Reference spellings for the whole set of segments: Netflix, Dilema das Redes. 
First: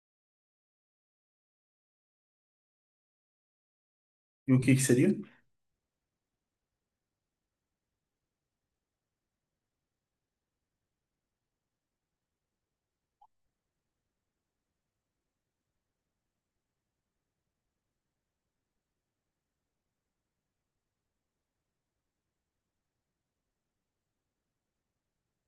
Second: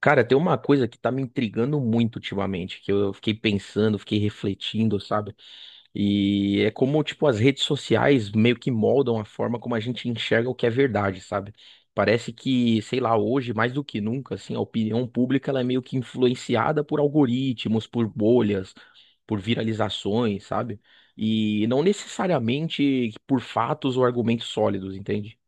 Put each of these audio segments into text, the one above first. Cara, tem uma coisa que tá me intrigando muito ultimamente, que eu fiquei pensando, fiquei E o que que refletindo, seria? sabe? E é como, tipo, as redes sociais meio que moldam a forma como a gente enxerga o que é verdade, sabe? Parece que, sei lá, hoje, mais do que nunca, assim, a opinião pública ela é meio que influenciada por algoritmos, por bolhas, por viralizações, sabe? E não necessariamente por fatos ou argumentos sólidos, entende?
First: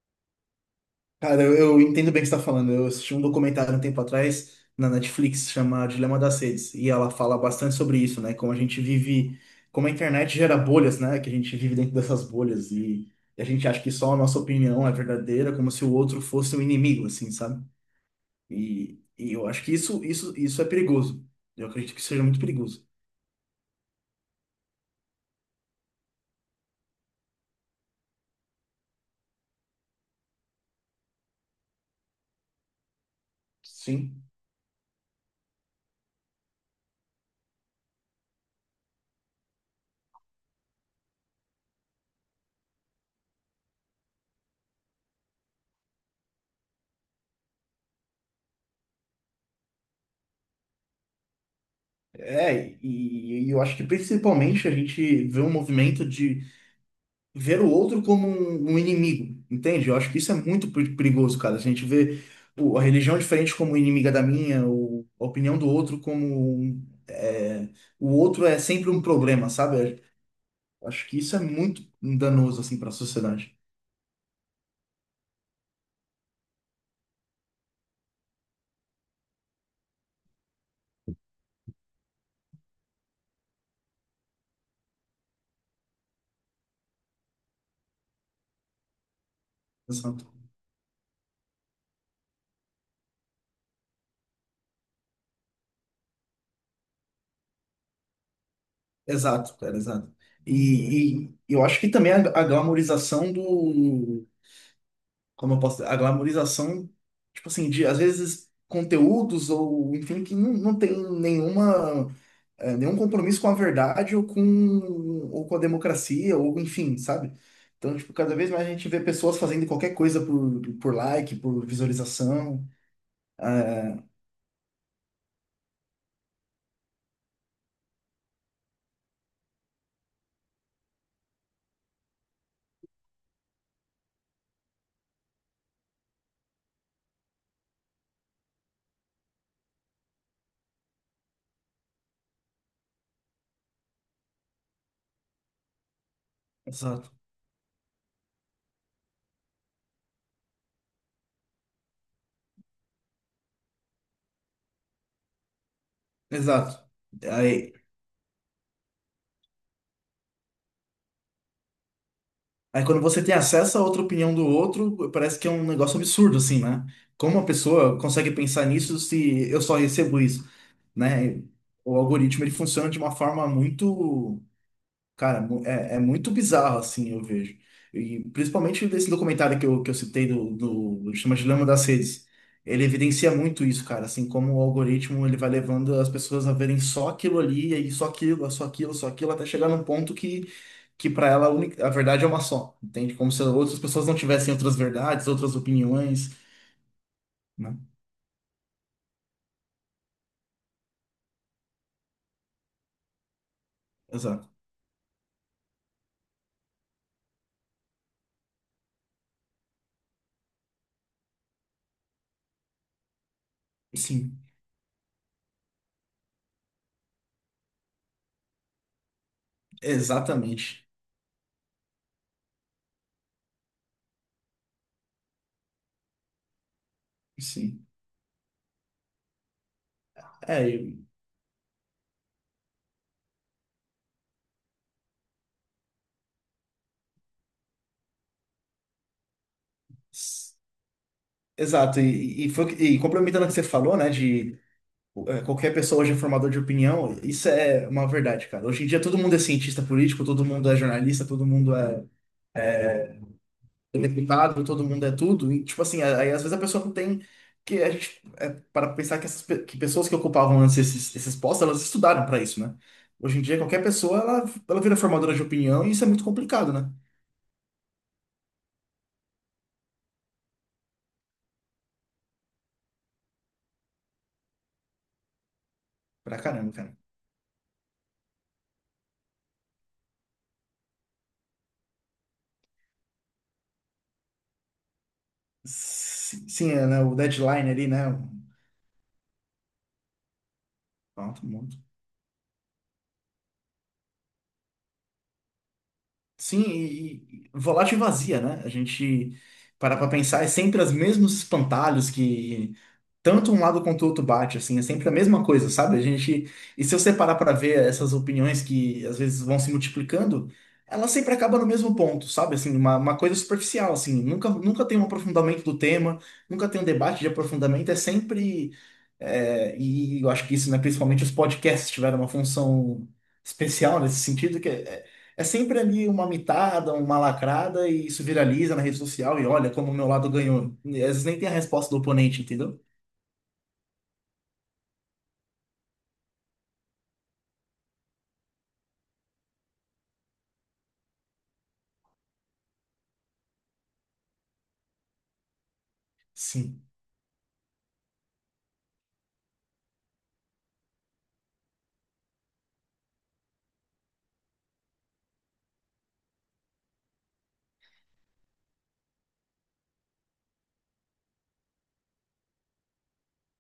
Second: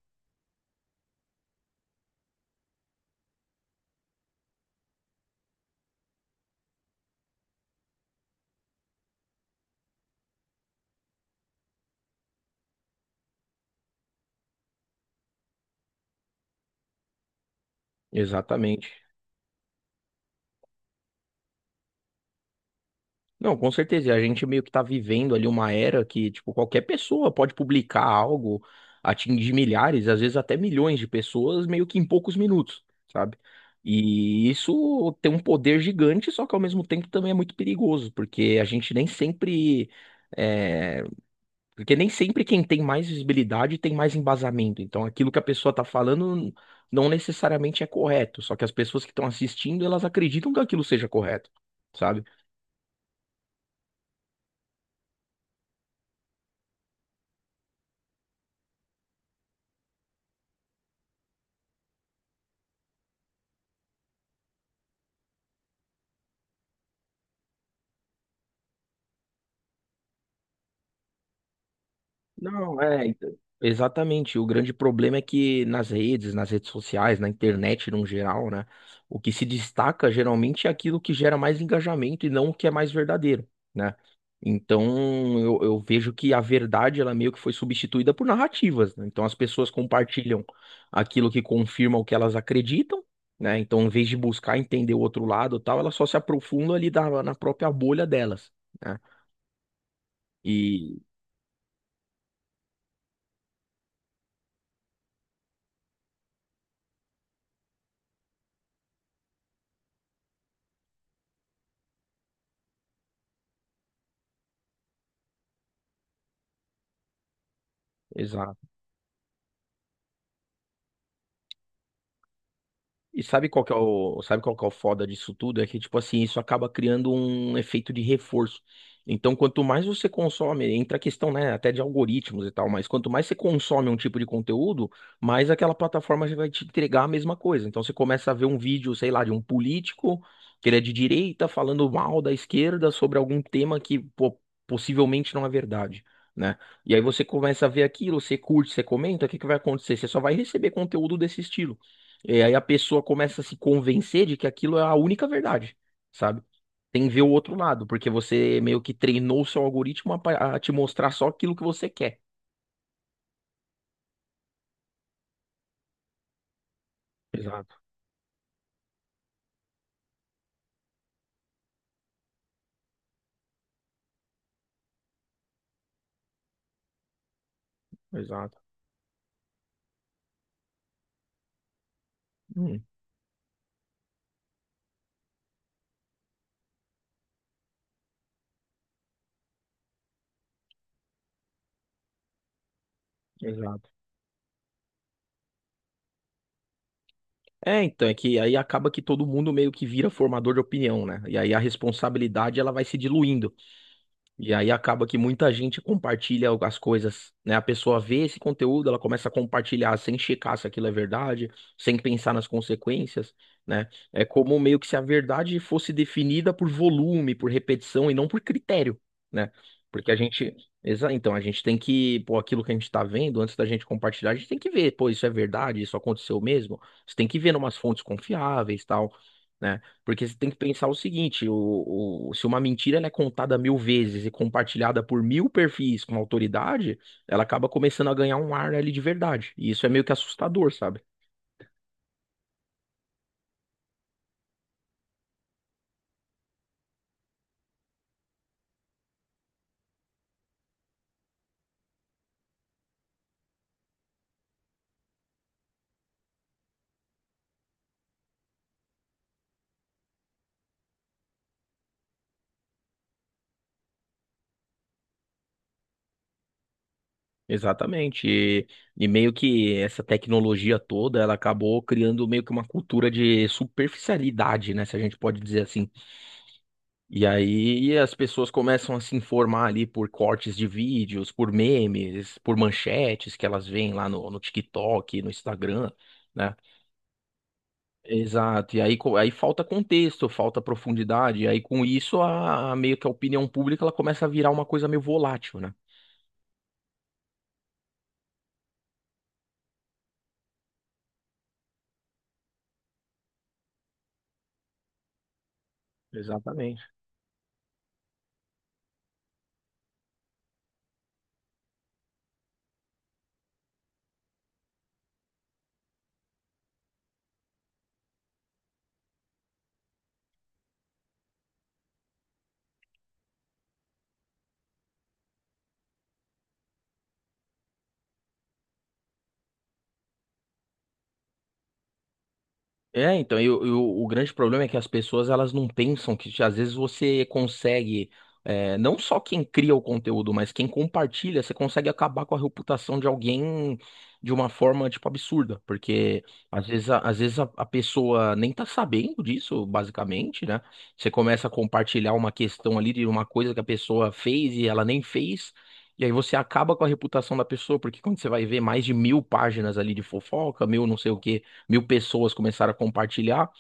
Cara, eu entendo bem o que você está falando. Eu assisti um documentário um tempo atrás na Netflix, chama Dilema das Redes, e ela fala bastante sobre isso, né? Como a gente vive, como a internet gera bolhas, né? Que a gente vive dentro dessas bolhas e a gente acha que só a nossa opinião é verdadeira, como se o outro fosse um inimigo, assim, sabe? Exatamente. E eu acho que isso é perigoso. Eu acredito que seja muito perigoso. Não, com certeza. E a gente meio que tá vivendo ali uma era que, tipo, qualquer pessoa pode publicar algo, atingir milhares, às vezes até milhões de pessoas, meio que em poucos minutos, sabe? Sim. E isso tem um poder gigante, só que ao mesmo tempo também é muito perigoso, porque a gente nem sempre. é, Porque nem sempre quem tem mais visibilidade tem mais embasamento. Então, aquilo que a pessoa tá falando não necessariamente é correto, só que as pessoas que estão assistindo, elas acreditam que aquilo seja correto, sabe? É, e eu acho que principalmente a gente vê um movimento de ver o outro como um inimigo, entende? Eu acho que isso é muito perigoso, cara. Se a gente vê a religião diferente como inimiga da minha, ou a opinião do outro como o outro é sempre um problema, sabe? Eu acho que isso é muito danoso assim Não, para a é, então, sociedade. exatamente. O grande problema é que nas redes sociais, na internet no geral, né? O que se destaca geralmente é aquilo que gera mais engajamento e não o que é mais verdadeiro, né? Então, eu vejo que a verdade, ela meio que foi substituída por narrativas, né? Então, as pessoas Exato, compartilham aquilo que confirma o que elas acreditam, né? Então, em vez de buscar entender o outro lado, e tal, elas só se aprofundam ali na própria bolha delas, né? exato, cara, exato. E, E eu acho que também a glamorização do, como eu posso dizer? A glamorização, tipo assim, de às vezes conteúdos ou enfim que não tem nenhuma nenhum compromisso com a verdade ou com a democracia, ou enfim, sabe? Então, tipo, cada vez exato. mais a gente vê pessoas fazendo qualquer coisa por like, por visualização. E sabe qual que é É, o, sabe qual que é o foda disso tudo? É que, tipo assim, isso acaba criando um efeito de reforço. Então, quanto mais você consome, entra a questão, né, até de algoritmos e tal, mas quanto mais você consome um tipo de conteúdo, mais aquela plataforma já vai te entregar a mesma coisa. Então, você começa a ver um vídeo, sei lá, de um político que ele é de direita falando mal da esquerda sobre algum tema que, pô, possivelmente não é verdade, né? E aí exato, você começa a ver aquilo, você curte, você comenta, o que que vai acontecer? Você só vai receber conteúdo desse estilo. E aí a pessoa começa a se convencer de que aquilo é a única verdade, sabe? exato. Tem que ver o outro Aí, lado, porque você meio que treinou o seu algoritmo a, a te mostrar só aquilo que você quer. aí quando você tem acesso a outra opinião do outro, parece que é um negócio absurdo, assim, né? Como uma Exato, pessoa consegue pensar nisso se eu só recebo isso, né? O algoritmo, ele funciona de uma forma muito... Cara, é muito bizarro, assim, eu vejo. E exato. principalmente desse documentário que eu citei, do chama Dilema das Redes. Ele Hum, evidencia muito isso, cara, assim, como o algoritmo ele vai levando as pessoas a verem só aquilo ali, e aí só aquilo, só aquilo, só aquilo, até chegar num ponto que para ela a verdade é uma só, entende? Como se outras exato. pessoas não tivessem outras verdades, outras opiniões, né? É, então, é que aí acaba que todo mundo meio que vira formador de opinião, né? E aí a responsabilidade ela vai se diluindo. Exato. E aí acaba que muita gente compartilha as coisas, né? A pessoa vê esse conteúdo, ela começa a compartilhar sem checar se aquilo é verdade, sem pensar nas consequências, né? É Sim, como meio que se a verdade fosse definida por volume, por repetição e não por critério, né? Porque a gente, exatamente. Então a gente tem que, pô, aquilo que a gente tá vendo, antes da gente compartilhar, a gente tem que ver, pô, isso é verdade, isso aconteceu mesmo. Você tem que ver em umas Sim. fontes confiáveis, tal, né? Porque você tem que É, pensar o eu- seguinte: se uma mentira ela é contada mil vezes e compartilhada por mil perfis com autoridade, ela acaba começando a ganhar um ar ali de verdade. E isso é meio que s- assustador, sabe? Exato, e complementando o que você falou, né, de qualquer pessoa hoje é formador de opinião, isso é uma verdade, cara. Hoje em dia todo mundo é cientista político, todo mundo é jornalista, todo mundo é deputado, todo mundo é tudo. E, tipo assim, aí às vezes a pessoa não tem. Que a gente, para pensar que, que pessoas que ocupavam antes esses postos, elas estudaram para isso, né? Hoje em dia qualquer pessoa, ela vira formadora de opinião e isso é muito complicado, né? Exatamente. E meio que essa tecnologia toda, ela acabou criando meio que uma cultura de superficialidade, né? Se a gente pode dizer assim. Pra caramba, cara. E aí as pessoas começam a se informar ali por cortes de vídeos, por memes, por manchetes que elas veem lá no TikTok, no Instagram, Sim, né? sim, é, né? O deadline ali, né? Exato, e aí, aí falta contexto, falta profundidade, Pronto, e aí com isso a meio que a opinião pública ela começa a virar uma coisa meio volátil, né? sim, e volátil e vazia, né? A gente parar pra pensar, é sempre os mesmos espantalhos que tanto um lado quanto o outro bate, assim, é sempre a mesma coisa, sabe? A gente, Exatamente. e se eu separar para ver essas opiniões que às vezes vão se multiplicando, ela sempre acaba no mesmo ponto, sabe? Assim, uma coisa superficial, assim, nunca tem um aprofundamento do tema, nunca tem um debate de aprofundamento, é sempre, é, e eu acho que isso, né, principalmente os podcasts tiveram uma função especial nesse sentido, que é sempre ali uma mitada, uma lacrada, e isso viraliza na rede social, e olha como o meu lado ganhou. E às vezes nem tem a resposta do oponente, entendeu? É, então, o grande problema é que as pessoas elas não pensam que às vezes você consegue, é, não só quem cria o conteúdo, mas quem compartilha, você consegue acabar com a reputação de alguém de uma forma, tipo, absurda, porque às Sim. vezes, às vezes a pessoa nem tá sabendo disso, basicamente, né? Você começa a compartilhar uma questão ali de uma coisa que a pessoa fez e ela nem fez, e aí você acaba com a reputação da pessoa, porque quando você vai ver mais de mil páginas ali de fofoca, mil não sei o quê mil pessoas começaram a compartilhar,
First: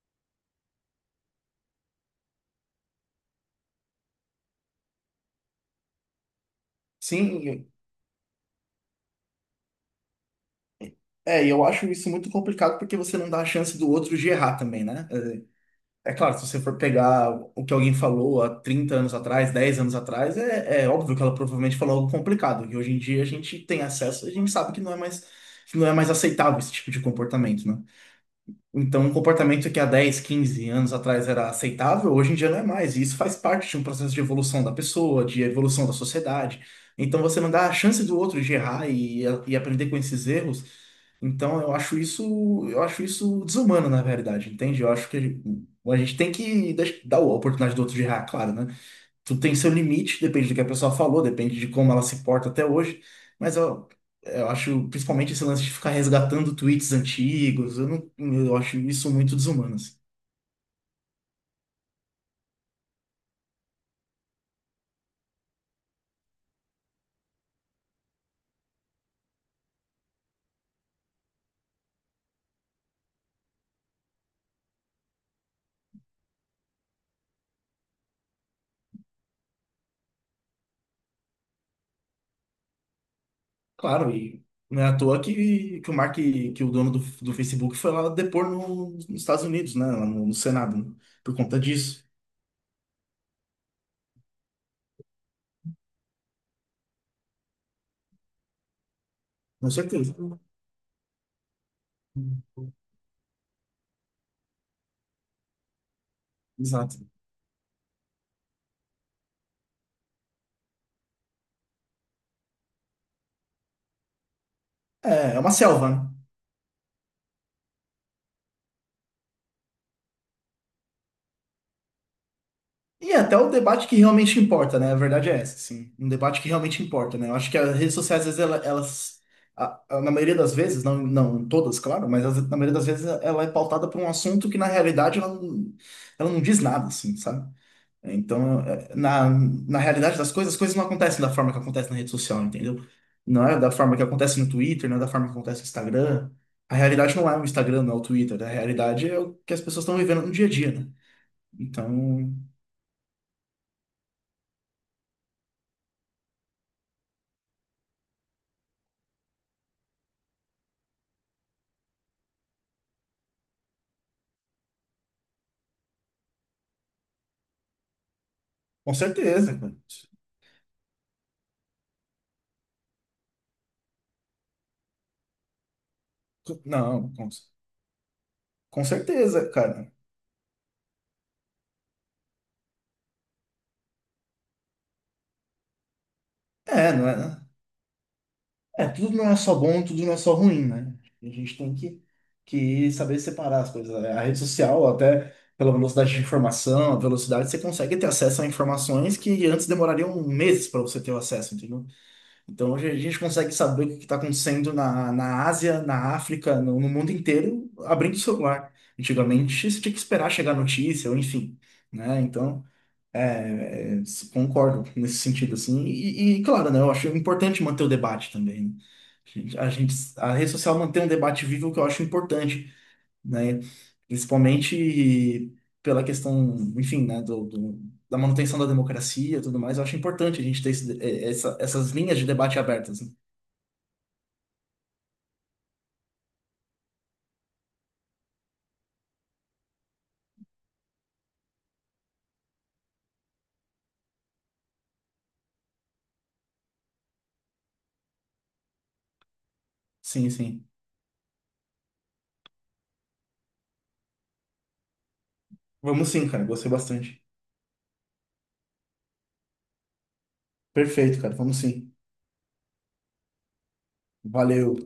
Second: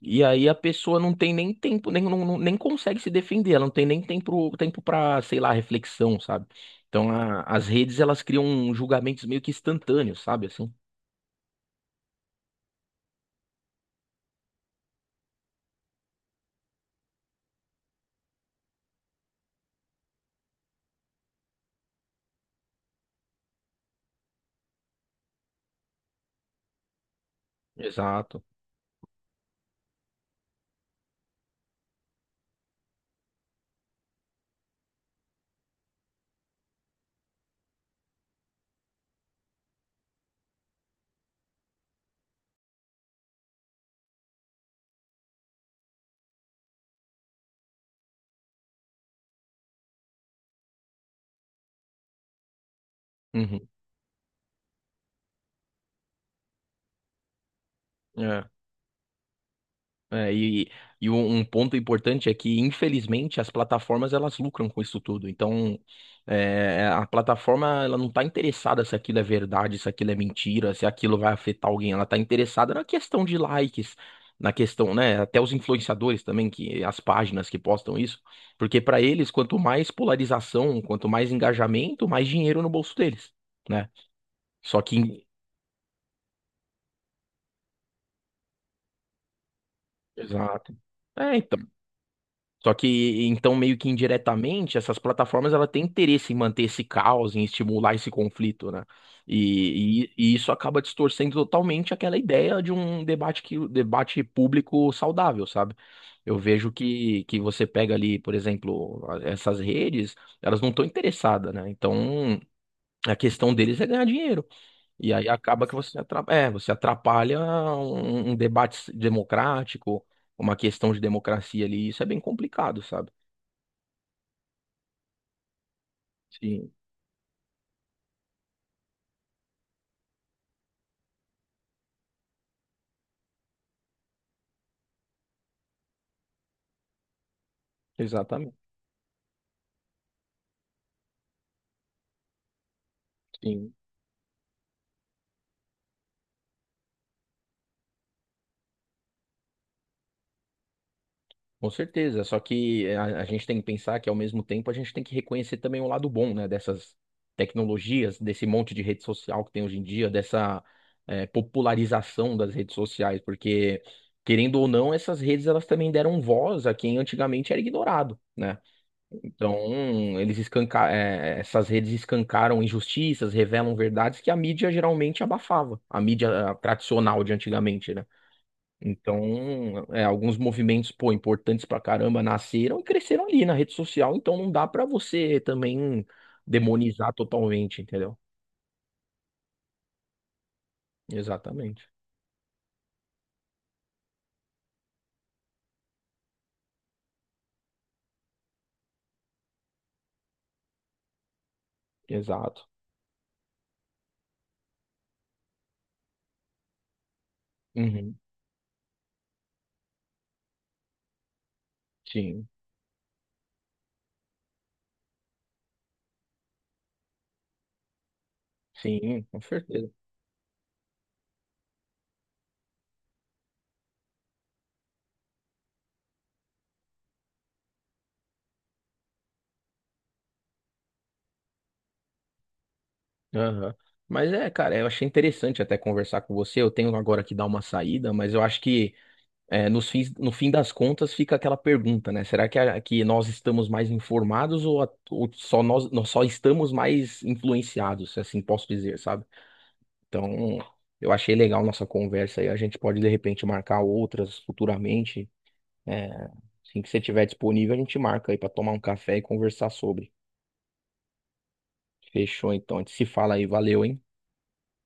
e aí a pessoa não tem nem tempo, nem, nem consegue se defender, ela não tem nem tempo, tempo para, sei lá, reflexão, sabe? Então as Sim, redes elas criam julgamentos meio que instantâneos, sabe assim? é, e eu acho isso muito complicado porque você não dá a chance do outro de errar também, né? É, é claro, se você for pegar o que alguém falou há 30 anos atrás, 10 anos atrás, é, é óbvio que ela provavelmente falou algo complicado, que hoje em dia a gente tem acesso, a gente sabe que não é mais, que não é mais aceitável esse tipo de comportamento, né? Exato. Então, um comportamento que há 10, 15 anos atrás era aceitável, hoje em dia não é mais. E isso faz parte de um processo de evolução da pessoa, de evolução da sociedade. Então, você não dá a chance do outro de errar e aprender com esses erros. Então, eu acho isso desumano, na verdade, entende? Eu acho que a gente tem que dar a oportunidade do outro de errar, claro, né? Tudo tem seu limite, depende do que a pessoa falou, depende de como ela se porta até hoje, mas Uhum. Eu acho, principalmente esse lance de ficar resgatando tweets antigos, eu não, É. eu acho isso muito desumano, assim. É, e um um ponto importante é que, infelizmente, as plataformas elas lucram com isso tudo. Então, é, a plataforma ela não está interessada se aquilo é verdade, se aquilo é mentira, se aquilo vai afetar alguém. Ela está interessada na questão de likes, na questão, né? Até os influenciadores também, que as páginas que postam isso, porque para eles, quanto mais polarização, quanto mais engajamento, mais dinheiro no bolso deles, né? Claro, e Só não é à toa que, que o Mark, que o dono do Facebook foi lá depor nos Estados Unidos, né, lá no exato. Senado, né, É, por conta então. disso, Só que, então, meio que indiretamente, essas plataformas ela tem interesse em manter esse caos, em estimular esse conflito, né? com certeza. E isso acaba distorcendo totalmente aquela ideia de um debate que, debate público saudável, sabe? Eu vejo Exato. Que você pega ali, por exemplo, essas redes, elas não estão interessadas, né? Então, a questão deles é ganhar dinheiro. E aí É, é uma acaba que selva, né? você atrapalha, é, você atrapalha um debate democrático, uma questão de democracia ali, isso é bem complicado, sabe? E até o debate que realmente importa, né? A verdade é essa, assim. Um debate que Sim, realmente importa, né? Eu acho que as redes sociais, às vezes, elas, na maioria das vezes, não todas, claro, mas na maioria das vezes ela é pautada por um assunto que, na realidade, ela não diz nada, assim, sabe? exatamente. Então, é, na realidade das coisas, as coisas não acontecem da forma que acontece na rede social, entendeu? Não é da Sim, forma que acontece no Twitter, não é da forma que acontece no Instagram. A realidade não é o Instagram, não é o Twitter. A realidade é o que as pessoas estão vivendo no dia a dia, né? com certeza. Então. Só que a gente tem que pensar que, ao mesmo tempo, a gente tem que reconhecer também o lado bom, né, dessas tecnologias, desse monte de rede social que tem hoje em dia, dessa popularização das redes sociais, porque, querendo ou não, essas redes elas também deram voz a quem antigamente era ignorado, né? Com certeza, Então, cara. eles escanca eh, eh, essas redes escancaram injustiças, revelam verdades que a mídia geralmente abafava, a mídia Não, tradicional de antigamente, né? com Então, certeza, cara. é, alguns movimentos, pô, importantes pra caramba nasceram e cresceram ali na rede social, então não dá pra você também É, não demonizar é, totalmente, entendeu? é, tudo não é só bom, tudo não é só ruim, né? A gente tem Exatamente. Que saber separar as coisas. Né? A rede social, até pela velocidade de informação, a velocidade, você consegue ter acesso a informações que antes demorariam meses para você ter o acesso, entendeu? Exato. Então, hoje a gente consegue saber o que está acontecendo na Ásia, na África, no mundo inteiro, abrindo Uhum. o celular. Antigamente, você tinha que esperar chegar a notícia, ou enfim, né? Sim, Então. É, é, concordo nesse sentido, assim. Claro, né, eu acho importante manter o debate também. Né? sim, com certeza. A rede social mantém um debate vivo que eu acho importante, né? Principalmente pela questão, enfim, né, da manutenção da democracia e tudo mais. Eu acho importante a gente ter essas linhas de debate abertas. Né? Aham. Mas é, cara, eu achei interessante até conversar com você. Eu tenho agora que dar uma saída, mas eu acho que é, nos fins, no fim das contas fica aquela pergunta, né? Será que, que nós estamos mais informados ou, ou só nós, nós só estamos mais influenciados, se assim posso dizer, sabe? Sim, Então, sim. eu achei legal nossa conversa aí. A gente pode, de repente, marcar outras futuramente. É, Vamos sim, cara. Gostei assim que você bastante. estiver disponível, a gente marca aí para tomar um café e conversar sobre. Perfeito, cara. Vamos sim. Fechou, então. A gente se fala aí. Valeu, hein? Valeu.